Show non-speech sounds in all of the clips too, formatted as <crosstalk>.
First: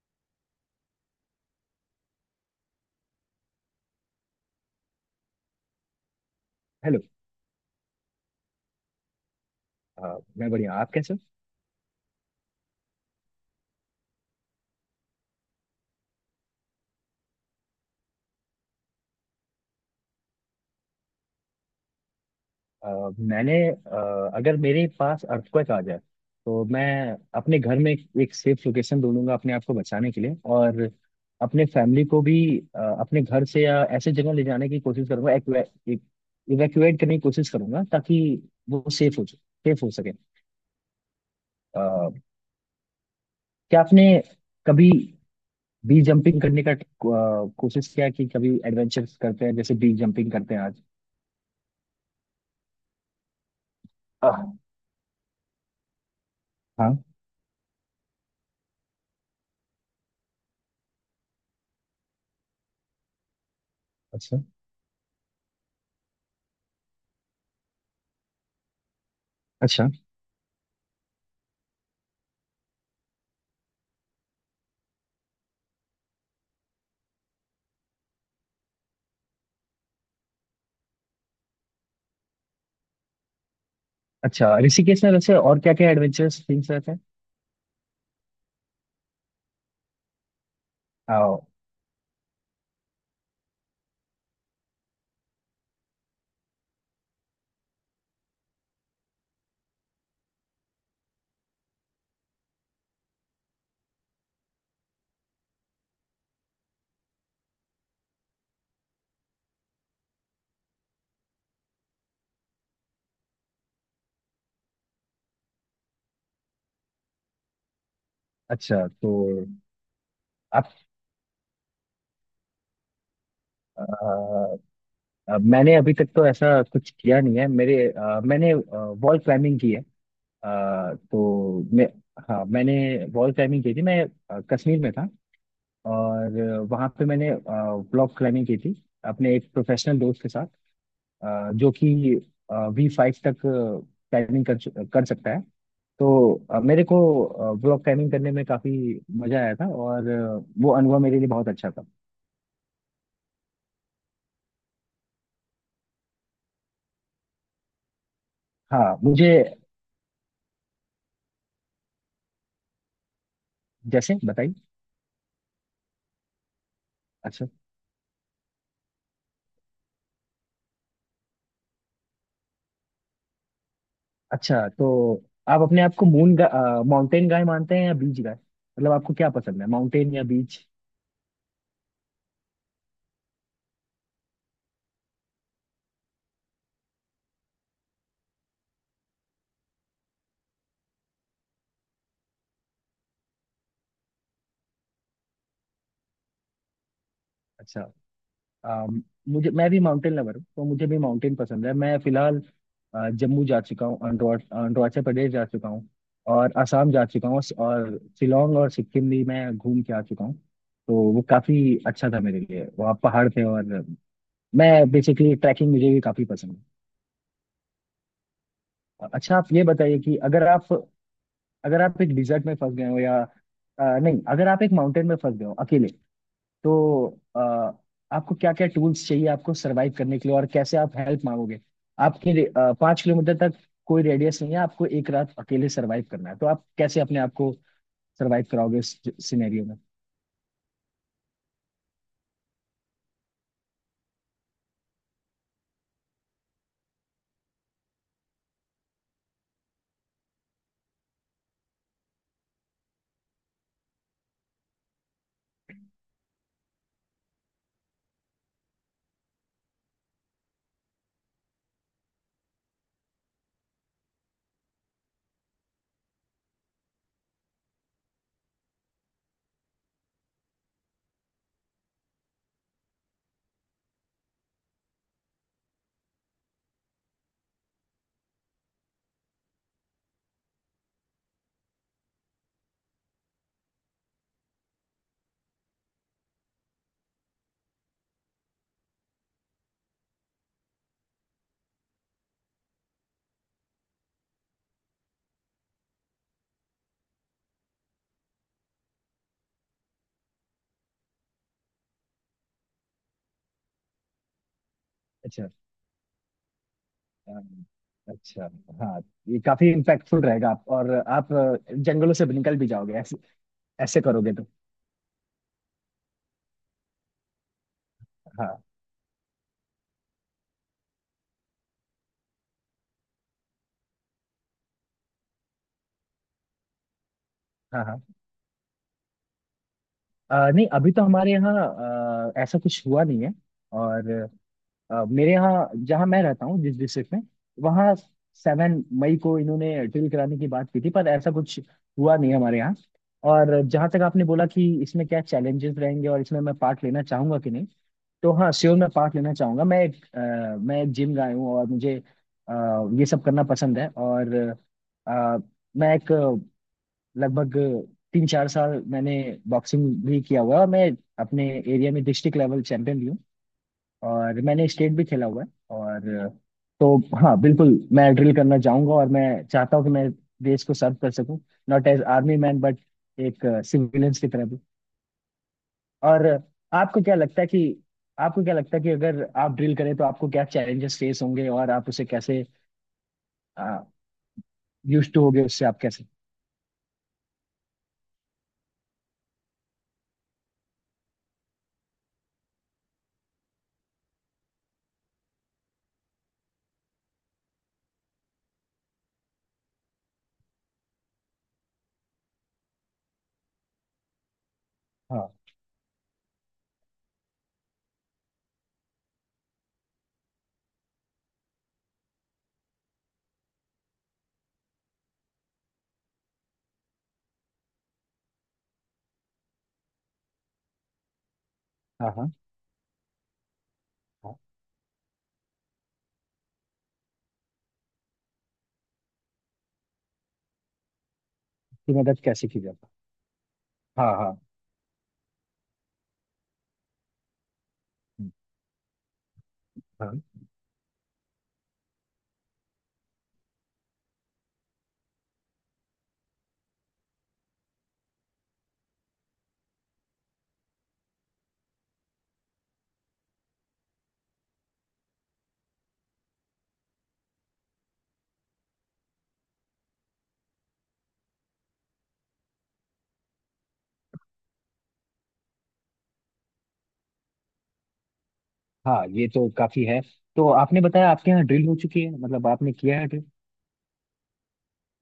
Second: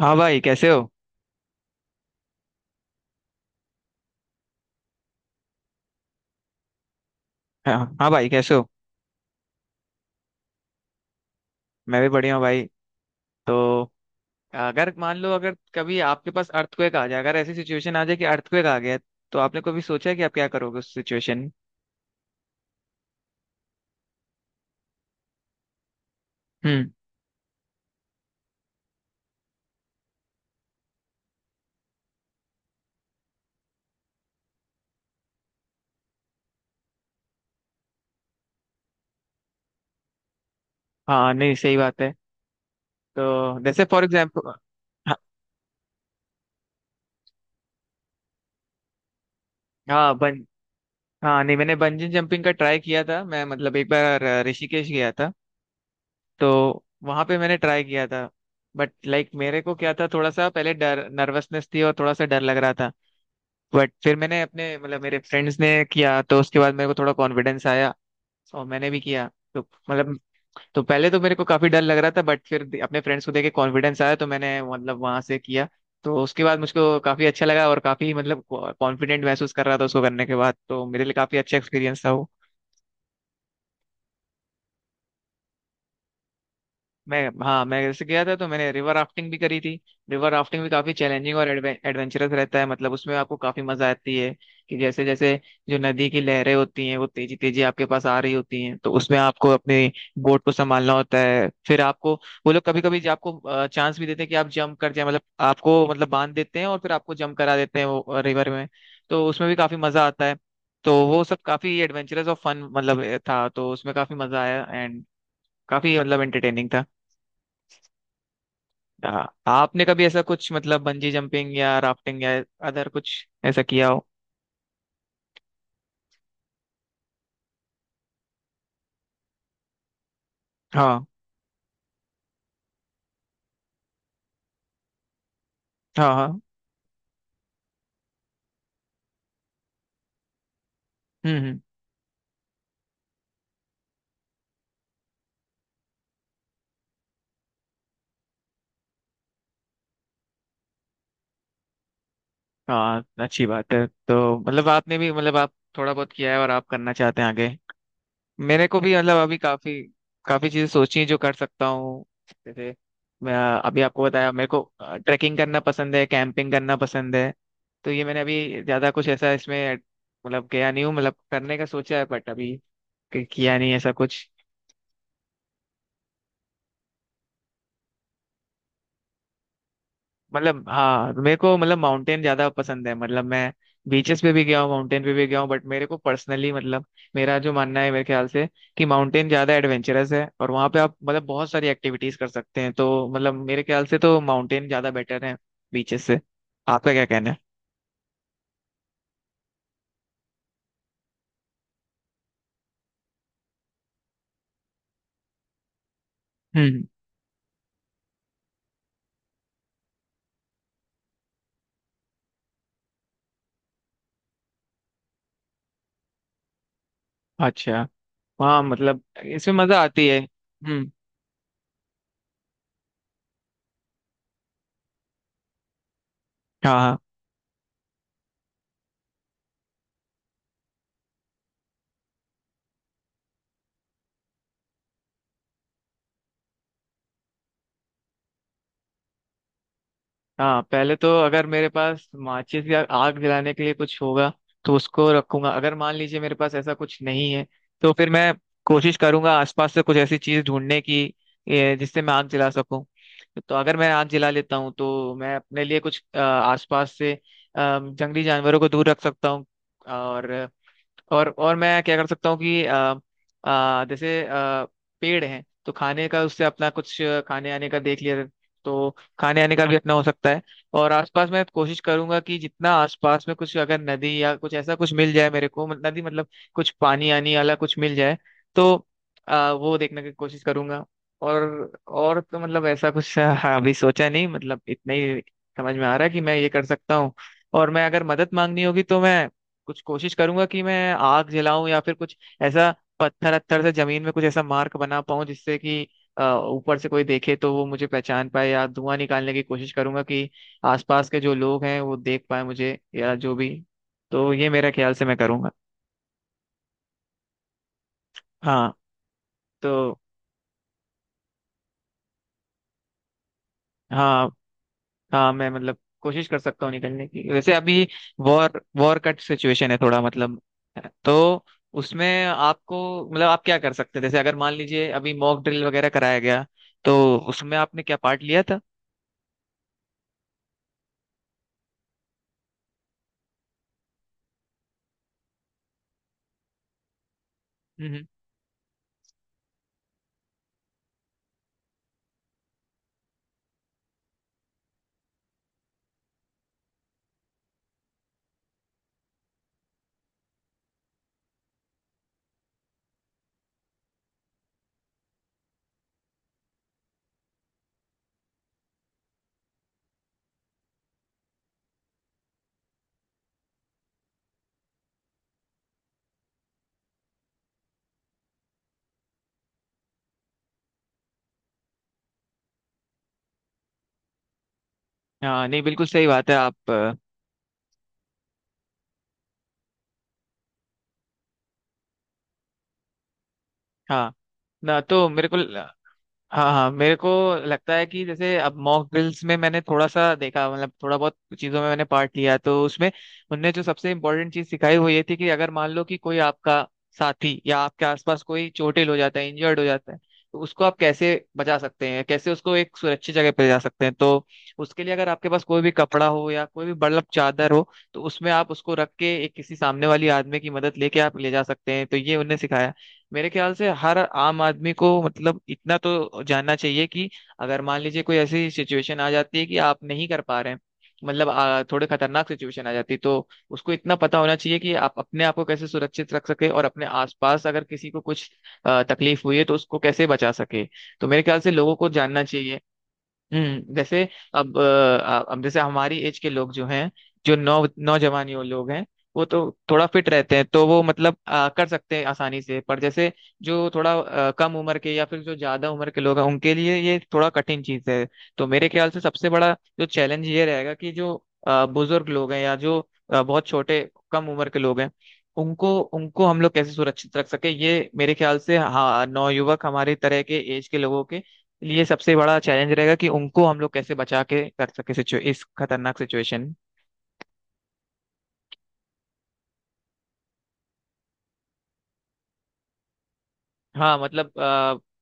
हाँ भाई, कैसे हो? हेलो। हाँ। हाँ भाई, कैसे हो? मैं बढ़िया। आप कैसे हो? मैं भी बढ़िया हूँ भाई। तो अगर मान लो, अगर कभी आपके पास अर्थक्वेक आ जाए, अगर ऐसी सिचुएशन आ जाए कि अर्थक्वेक आ गया, तो आपने कभी सोचा है कि आप क्या करोगे उस सिचुएशन में? अगर मेरे पास अर्थक्वेक आ जाए तो मैं हम्म। अपने घर में एक सेफ लोकेशन ढूंढूंगा अपने आप को बचाने के लिए, और अपने फैमिली को भी। अपने घर से या ऐसे जगह ले जाने की कोशिश करूंगा, इवैक्यूएट करने की कोशिश करूंगा, ताकि वो सेफ हो सके। हाँ नहीं, सही बात अ, है। तो क्या जैसे, आपने फॉर एग्जाम्पल। कभी हाँ, बी जंपिंग करने का कोशिश किया है कि कभी एडवेंचर करते हैं, जैसे बी हाँ, जंपिंग बन करते हैं आज? हाँ नहीं, मैंने बंजी जंपिंग का ट्राई किया था। मैं मतलब एक बार आह, ऋषिकेश गया था। तो हाँ। वहां पे मैंने ट्राई किया था। बट लाइक मेरे को क्या था, थोड़ा सा पहले डर, नर्वसनेस थी, और थोड़ा सा डर लग रहा था। बट फिर अच्छा। मैंने अपने मतलब मेरे फ्रेंड्स ने किया, तो उसके बाद मेरे को थोड़ा कॉन्फिडेंस आया, और मैंने भी किया। तो अच्छा। मतलब, तो पहले तो मेरे को काफी डर लग रहा था, बट फिर अपने फ्रेंड्स को देख के कॉन्फिडेंस आया, तो मैंने मतलब वहां से किया। तो उसके बाद मुझको काफी अच्छा लगा, और काफी मतलब कॉन्फिडेंट महसूस कर रहा था उसको करने के बाद। तो मेरे लिए काफी अच्छा एक्सपीरियंस था वो। अच्छा, ऋषिकेश में वैसे और क्या क्या एडवेंचरस थिंग्स रहते हैं? मैं हाँ, मैं जैसे गया था, तो मैंने रिवर राफ्टिंग भी करी थी। रिवर राफ्टिंग भी काफी आओ। चैलेंजिंग और एडवेंचरस रहता है। मतलब उसमें आपको काफी मजा आती है कि जैसे जैसे जो नदी की लहरें होती हैं, वो तेजी तेजी आपके पास आ रही होती हैं, तो उसमें आपको अपनी बोट को संभालना होता है। फिर आपको वो लोग कभी कभी आपको चांस भी देते हैं कि आप जंप कर जाए, मतलब आपको मतलब बांध देते हैं और फिर आपको जंप करा देते हैं वो रिवर में। तो उसमें भी काफी मजा आता है। तो वो सब काफी एडवेंचरस और फन मतलब था, तो उसमें काफी मजा आया, एंड काफी मतलब एंटरटेनिंग था। अच्छा, तो हाँ, आपने कभी ऐसा कुछ आप मतलब बंजी जंपिंग या राफ्टिंग या अदर कुछ ऐसा किया हो? अ, मैंने अभी तक तो ऐसा कुछ किया नहीं है। मैंने वॉल क्लाइंबिंग की है। हाँ। तो मैं, हाँ, मैंने वॉल क्लाइंबिंग की थी। मैं कश्मीर में था, हाँ। और हाँ। वहाँ पे मैंने ब्लॉक क्लाइंबिंग की थी, अपने एक प्रोफेशनल दोस्त के साथ, हम्म। हम्म। जो कि V5 तक क्लाइंबिंग कर सकता है। तो मेरे को व्लॉग टाइमिंग करने में काफी मजा आया था, और वो अनुभव मेरे लिए बहुत अच्छा था। हाँ, अच्छी बात है। तो मतलब आपने भी मतलब आप थोड़ा बहुत किया है, और आप करना चाहते हैं आगे। मेरे को भी हाँ, मतलब मुझे। अभी काफी काफी चीजें सोची हैं जो कर सकता हूँ, जैसे, मैं अभी आपको जैसे बताया, मेरे बताइए। को ट्रैकिंग करना पसंद है, कैंपिंग करना पसंद है। अच्छा। तो ये मैंने अभी ज्यादा कुछ ऐसा इसमें मतलब गया नहीं हूँ, मतलब करने का सोचा है बट अभी किया नहीं ऐसा कुछ। अच्छा, तो आप अपने आप को माउंटेन गाय मानते हैं या बीच गाय? मतलब आपको क्या पसंद है, माउंटेन या बीच? मतलब, हाँ, मेरे को मतलब माउंटेन ज्यादा पसंद है। मतलब मैं बीचेस पे भी गया हूँ, माउंटेन पे भी गया हूँ, बट मेरे को पर्सनली मतलब मेरा जो मानना है, मेरे ख्याल से, कि माउंटेन ज्यादा एडवेंचरस है, और वहाँ पे आप मतलब बहुत सारी एक्टिविटीज कर सकते हैं। तो मतलब मेरे ख्याल से तो माउंटेन ज्यादा बेटर है बीचेस से। आपका क्या कहना है? अच्छा। अम, मुझे मैं भी माउंटेन लवर हूँ, तो मुझे भी माउंटेन पसंद है। मैं फिलहाल जम्मू जा चुका हूँ, अरुणाचल प्रदेश जा चुका हूँ, और हम्म। असम जा चुका हूँ, और शिलोंग और सिक्किम भी मैं घूम के आ चुका हूँ। तो वो काफ़ी अच्छा था मेरे लिए, वहाँ पहाड़ थे, और मैं बेसिकली ट्रैकिंग मुझे भी काफ़ी पसंद अच्छा। हाँ मतलब है। अच्छा, आप इसमें ये मजा बताइए आती कि है। अगर आप, हम्म। अगर आप एक डिजर्ट में फंस गए हो या अ, नहीं, अगर आप एक माउंटेन में फंस गए हो अकेले, हाँ। तो आपको क्या क्या टूल्स चाहिए आपको सरवाइव करने के लिए, और कैसे आप हेल्प मांगोगे? 5 किलोमीटर तक कोई रेडियस नहीं है, आपको एक रात अकेले सरवाइव करना है, तो आप कैसे अपने आप को सरवाइव कराओगे इस सिनेरियो में? हाँ, पहले तो अगर मेरे पास माचिस या आग जलाने के लिए कुछ होगा, तो उसको रखूंगा। अगर मान लीजिए मेरे पास ऐसा कुछ नहीं है, तो फिर मैं कोशिश करूंगा आसपास से कुछ ऐसी चीज ढूंढने की, जिससे मैं आग जला सकूं। तो अगर मैं आग जला लेता हूँ, तो मैं अपने लिए कुछ आसपास से जंगली जानवरों को दूर रख सकता हूँ। और और मैं क्या कर सकता हूँ कि जैसे पेड़ हैं, तो खाने का उससे अपना कुछ खाने आने का देख लिया, तो खाने आने का भी अपना हो सकता है। और आसपास मैं कोशिश करूंगा कि जितना आसपास में कुछ अगर नदी या कुछ ऐसा कुछ मिल जाए मेरे को, नदी मतलब कुछ पानी आनी वाला कुछ मिल जाए, तो वो देखने की कोशिश करूंगा। और और तो मतलब ऐसा कुछ। <laughs> हाँ, अभी सोचा नहीं, मतलब इतना ही समझ में आ रहा है कि मैं ये कर सकता हूँ। और मैं, अगर मदद मांगनी होगी, तो मैं कुछ कोशिश करूंगा कि मैं आग जलाऊं या फिर कुछ ऐसा, पत्थर अत्थर से जमीन में कुछ ऐसा मार्क बना पाऊं, जिससे कि अ, ऊपर से कोई देखे तो वो मुझे पहचान पाए, या धुआं निकालने की कोशिश करूंगा कि आसपास के जो लोग हैं वो देख पाए मुझे, या जो भी। तो ये मेरा ख्याल से मैं अच्छा। करूंगा। अम, अच्छा। हाँ। हाँ, ये काफी तो इम्पैक्टफुल रहेगा। आप और जंगलों से निकल भी जाओगे ऐसे, ऐसे हाँ, करोगे तो। हाँ, मैं मतलब कोशिश कर सकता हूँ निकलने की, वैसे अभी वॉर हाँ, वॉर कट सिचुएशन है थोड़ा मतलब। तो उसमें आपको, मतलब आप क्या कर सकते हैं जैसे अगर मान लीजिए अभी मॉक ड्रिल वगैरह कराया गया, तो उसमें आपने हाँ। क्या हाँ, पार्ट लिया था? नहीं, अभी तो हमारे यहाँ ऐसा कुछ हुआ नहीं है। और मेरे यहाँ, जहाँ मैं रहता हूँ, जिस डिस्ट्रिक्ट में, हम्म। वहाँ हम्म। 7 मई को इन्होंने ड्रिल कराने की बात की थी, पर ऐसा कुछ हुआ नहीं हमारे यहाँ। और जहाँ तक आपने बोला कि इसमें क्या चैलेंजेस रहेंगे और इसमें मैं पार्ट लेना चाहूंगा कि नहीं, तो हाँ श्योर, मैं पार्ट लेना चाहूंगा। मैं एक जिम गाय हूँ, और मुझे अ, ये सब करना पसंद है। और अ, मैं एक अ, लगभग 3-4 साल मैंने बॉक्सिंग भी किया हुआ है, और मैं अपने एरिया में डिस्ट्रिक्ट लेवल चैंपियन भी हूँ, और मैंने स्टेट भी खेला हुआ है। और तो हाँ, बिल्कुल, मैं ड्रिल करना चाहूंगा, और मैं चाहता हूँ कि मैं देश को सर्व कर सकूं, not as army man but एक सिविलियंस की तरह भी। हाँ नहीं, बिल्कुल सही और बात है। आप आपको क्या लगता है कि आपको क्या लगता है कि अगर आप ड्रिल करें तो आपको क्या चैलेंजेस फेस होंगे, और आप उसे कैसे हाँ, ना तो यूज टू मेरे को, होगे, उससे आप कैसे? हाँ, हाँ, मेरे को लगता है कि जैसे अब मॉक ड्रिल्स में मैंने थोड़ा सा देखा, मतलब थोड़ा बहुत चीजों में मैंने पार्ट लिया, तो उसमें उनने जो सबसे इम्पोर्टेंट चीज सिखाई वो ये थी कि अगर मान लो कि कोई आपका साथी या आपके आसपास कोई चोटिल हो जाता है, इंजर्ड हो जाता है, तो उसको आप कैसे बचा सकते हैं, कैसे उसको एक सुरक्षित जगह पे ले जा सकते हैं। तो उसके लिए अगर आपके हाँ, पास कोई भी कपड़ा हो या कोई भी बर्लप चादर हो, तो उसमें आप उसको रख के एक किसी सामने वाली आदमी की मदद लेके आप ले जा सकते हैं। तो ये उनने सिखाया। मेरे ख्याल से हर आम आदमी को मतलब इतना तो जानना चाहिए कि अगर मान लीजिए कोई ऐसी सिचुएशन आ जाती है कि आप नहीं कर पा रहे हैं, मतलब थोड़े हाँ, खतरनाक हाँ, सिचुएशन आ जाती है, तो उसको इतना पता हाँ, होना चाहिए कि आप अपने आप को कैसे सुरक्षित रख सके, और अपने आसपास अगर किसी को कुछ तकलीफ हुई है तो उसको कैसे बचा सके। तो मेरे ख्याल से लोगों को की मदद जानना कैसे चाहिए। की जाती हम्म। है? जैसे हाँ, हाँ। अब अब जैसे हमारी एज के लोग जो हैं, जो नौ नौजवान हम्म। यो लोग हैं, वो तो थोड़ा फिट हाँ, रहते हैं, तो वो मतलब कर सकते हैं आसानी से। पर जैसे जो थोड़ा कम उम्र के, या फिर जो ज्यादा उम्र के लोग हैं, उनके लिए ये थोड़ा कठिन चीज है। तो मेरे ख्याल से सबसे बड़ा जो चैलेंज ये रहेगा, कि जो बुजुर्ग लोग हैं, या जो बहुत छोटे कम उम्र के लोग हैं, उनको उनको हम लोग कैसे सुरक्षित रख सके। ये मेरे ख्याल से, हाँ, नौयुवक हमारे तरह के एज के लोगों के लिए सबसे बड़ा चैलेंज रहेगा, कि उनको हम लोग कैसे बचा के रख सके, सिचु इस खतरनाक सिचुएशन। हाँ, ये तो काफी है। तो आपने बताया आपके यहाँ ड्रिल हो चुकी है, मतलब आपने किया है ड्रिल हाँ मतलब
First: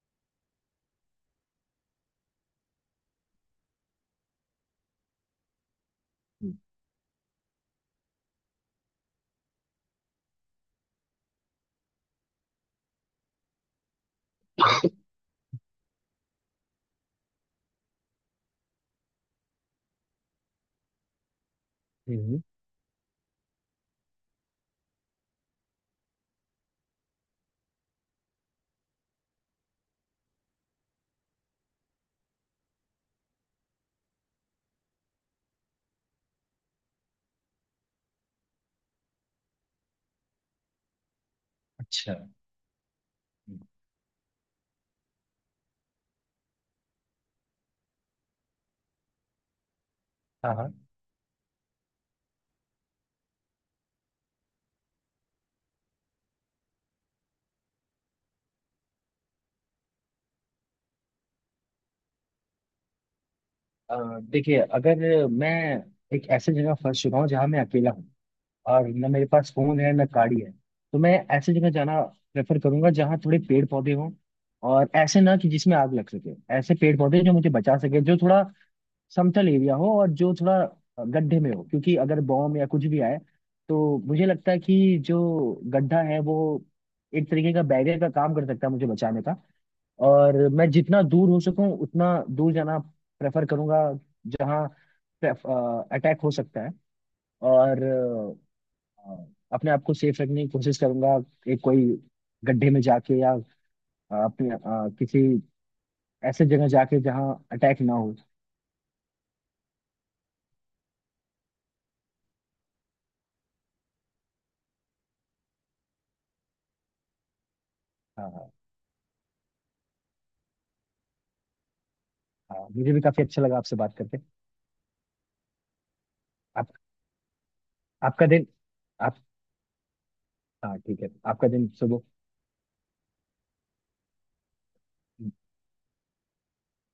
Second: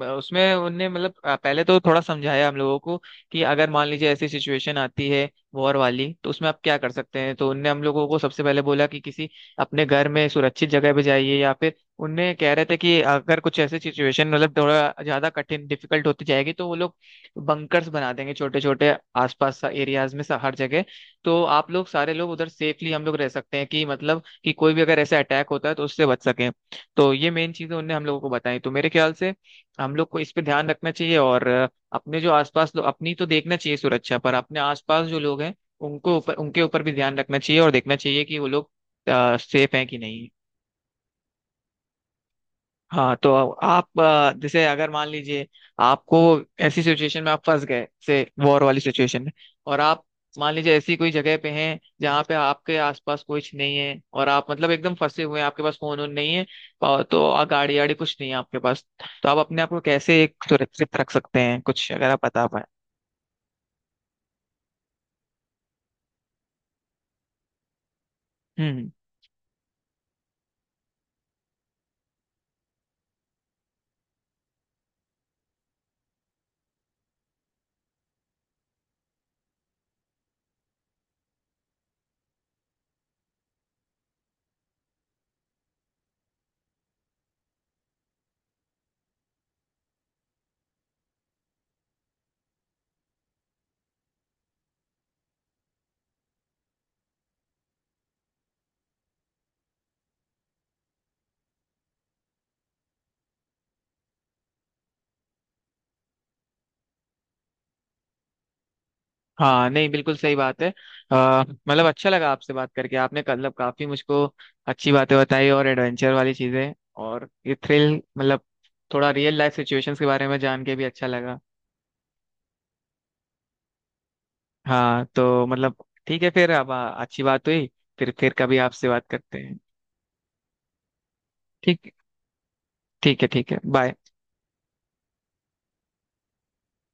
उसमें उनने मतलब पहले तो थोड़ा समझाया हम लोगों को कि अगर मान लीजिए ऐसी सिचुएशन आती है वॉर वाली, तो उसमें आप क्या कर सकते हैं। तो उनने हम लोगों को सबसे पहले बोला कि किसी अपने घर में सुरक्षित जगह पे जाइए, या फिर उनने कह रहे थे कि अगर कुछ ऐसी सिचुएशन मतलब थोड़ा ज्यादा कठिन डिफिकल्ट होती जाएगी, तो वो लोग बंकर्स बना देंगे छोटे छोटे आसपास एरियाज में, हर जगह। तो आप लोग सारे है? लोग हम्म। उधर सेफली हम लोग रह सकते हैं कि मतलब कि कोई भी अगर ऐसा अटैक होता है तो उससे बच सके। तो ये मेन चीजें उनने हम लोगों को बताई। तो मेरे ख्याल से हम लोग को इस पे ध्यान रखना चाहिए, और अपने जो आसपास लोग अपनी तो देखना चाहिए सुरक्षा, पर अपने आसपास जो लोग हैं उनको ऊपर उनके ऊपर भी ध्यान रखना चाहिए, और देखना चाहिए कि वो लोग सेफ हैं कि नहीं। अच्छा। हाँ। तो आप जैसे अगर मान लीजिए आपको ऐसी सिचुएशन में आप फंस गए जैसे वॉर वाली सिचुएशन में, और आप मान हाँ, लीजिए हाँ, ऐसी कोई जगह पे हैं जहाँ पे आपके आसपास कुछ नहीं है, और आप मतलब एकदम फंसे हुए हैं, आपके पास फोन वोन नहीं है, और तो गाड़ी वाड़ी कुछ नहीं है आपके पास, तो आप अपने आप को कैसे एक सुरक्षित रख सकते हैं, कुछ अगर आप बता देखिए, अगर मैं एक ऐसे जगह फंस चुका हूँ जहाँ मैं अकेला हूँ, पाए? और न मेरे पास फोन है न गाड़ी है, तो मैं ऐसे जगह जाना प्रेफर करूंगा जहाँ थोड़े पेड़ पौधे हों, और ऐसे ना कि जिसमें आग लग सके, ऐसे पेड़ पौधे जो मुझे बचा सके, जो थोड़ा समतल एरिया हो, और जो थोड़ा गड्ढे में हो, क्योंकि अगर बॉम्ब या कुछ भी आए, तो मुझे लगता है कि जो गड्ढा है वो एक तरीके का बैरियर का काम कर सकता है मुझे बचाने का। और मैं जितना दूर हो सकूं उतना दूर जाना प्रेफर करूंगा, जहां अटैक हो सकता है, और अ, अपने आप को सेफ रखने की कोशिश करूंगा, एक कोई गड्ढे में जाके, या अपने किसी ऐसे जगह जाके जहां अटैक ना हो। हाँ नहीं, बिल्कुल सही बात है। मतलब अच्छा लगा आपसे बात करके। आपने मतलब काफी मुझको अच्छी बातें बताई, और एडवेंचर वाली चीजें, और ये थ्रिल हाँ, मतलब, हाँ। थोड़ा रियल लाइफ सिचुएशंस के बारे में जान के भी अच्छा लगा। हाँ, मुझे भी काफी अच्छा लगा आपसे बात करके। हाँ तो मतलब ठीक है फिर अब, आप अच्छी बात हुई। फिर आपका फिर दिन कभी आपसे बात आप करते हैं। हाँ ठीक है, आपका दिन ठीक शुभ हो। ठीक है, ठीक है, बाय।